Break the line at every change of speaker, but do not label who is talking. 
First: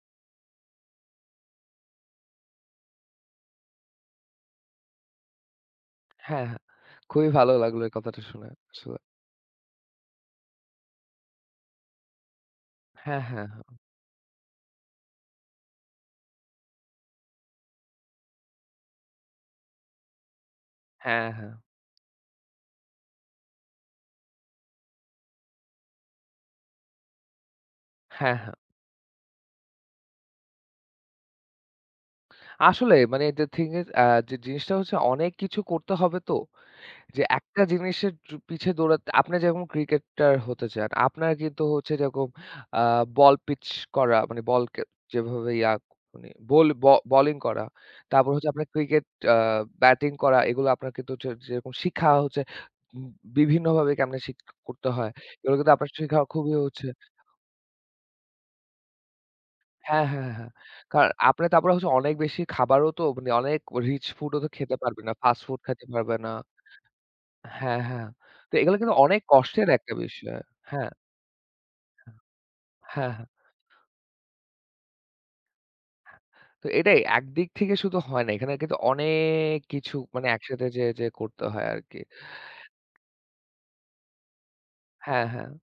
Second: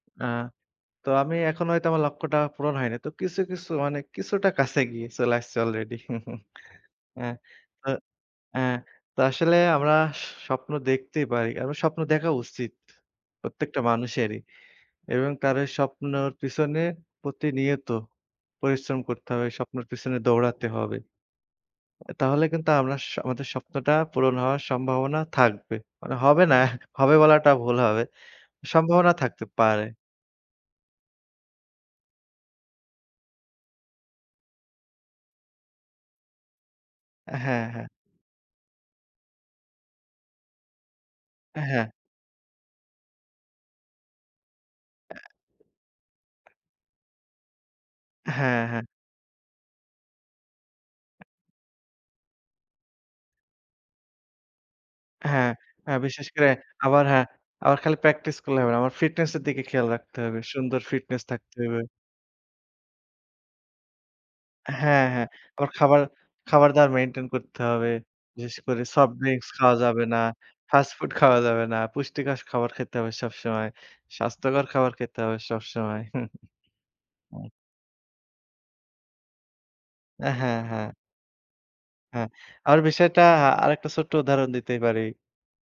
আ তো আমি এখন হয়তো আমার লক্ষ্যটা পূরণ হয়নি। তো কিছু, কিছু মানে কিছুটা কাছে গিয়ে, চলে আসছে অলরেডি।
হ্যাঁ, হ্যাঁ।
আ
খুবই ভালো লাগল
তো
এই কথাটা শুনে
আ
আসলে।
তো আসলে আমরা স্বপ্ন দেখতেই পারি। এব স্বপ্ন দেখা উচিত।
হ্যাঁ, হ্যাঁ, হ্যাঁ।
প্রত্যেকটা মানুষেরই এবং কারো স্বপ্নের পেছনে প্রতিনিয়ত, পরিশ্রম করতে হবে। স্বপ্নের পেছনে দৌড়াতে হবে।
হ্যাঁ, হ্যাঁ।
তাহলে কিন্তু আমরা স আমাদের স্বপ্নটা পূরণ হওয়ার সম্ভাবনা থাকবে। মানে হবে না, হবে বলাটা ভুল হবে।
হ্যাঁ, হ্যাঁ।
সম্ভাবনা থাকতে পারে।
আসলে মানে the thing is আ যে জিনিসটা হচ্ছে অনেক কিছু করতে হবে তো। যে একটা
হ্যাঁ, হ্যাঁ।
জিনিসের জু পিছে দৌড়াতে, আপনি যেরকম ক্রিকেটার হতে চান, আপনার
হ্যাঁ।
হচ্ছে যেরকম আ বল পিচ করা, মানে বলকে
আ
যেভাবে ইয়াক মানে বল ব বোলিং করা। তারপর হচ্ছে
হ্যাঁ,
আপনার
হ্যাঁ।
ক্রিকেট আ ব্যাটিং করা। এগুলা আপনার কিন্তু হচ্ছে যেরকম শিখা হচ্ছে, উ বিভিন্নভাবে ক্যামনে শিখ করতে হয়।
হ্যাঁ,
এগুলা কিন্তু আপনার
হ্যাঁ,
শিখা
বিশেষ করে
খুবই হচ্ছে
আবার হ্যাঁ, আবার খালি প্র্যাকটিস করলে হবে না। আমার ফিটনেস এর দিকে খেয়াল
হ্যাঁ,
রাখতে
হ্যাঁ,
হবে।
হ্যাঁ।
সুন্দর
কারন
ফিটনেস
আপনি
থাকতে
তারপরে
হবে।
হচ্ছে অনেক বেশি খাবারও তো মানে অনেক রিচ ফুডও তো খেতে
হ্যাঁ,
পারবেন না।
হ্যাঁ।
ফাস্ট ফুড
আবার
খাইতে
খাবার
পারবে না।
খাবার-দাবার মেইনটেইন করতে
হ্যাঁ,
হবে।
হ্যাঁ। তো
বিশেষ
এগুলো
করে
কিন্তু
সফট
অনেক
ড্রিংকস
কষ্টের
খাওয়া
একটা
যাবে না।
বিষয়।
ফাস্ট
হ্যাঁ।
ফুড খাওয়া যাবে না।
হ্যাঁ।
পুষ্টিকর খাবার খেতে হবে
হ্যাঁ, হ্যাঁ।
সবসময়। স্বাস্থ্যকর খাবার খেতে হবে সবসময়।
তো এটাই একদিক
উম
থেকে শুধু হয় না। এখানে কিন্তু অনেক কিছু মানে
হ্যাঁ,
একসাথে
হ্যাঁ।
যেয়ে, যেয়ে, করতে হয় আরকি।
হ্যাঁ, আবার বিষয়টা আরেকটা ছোট্ট উদাহরণ দিতেই পারি
হ্যাঁ, হ্যাঁ।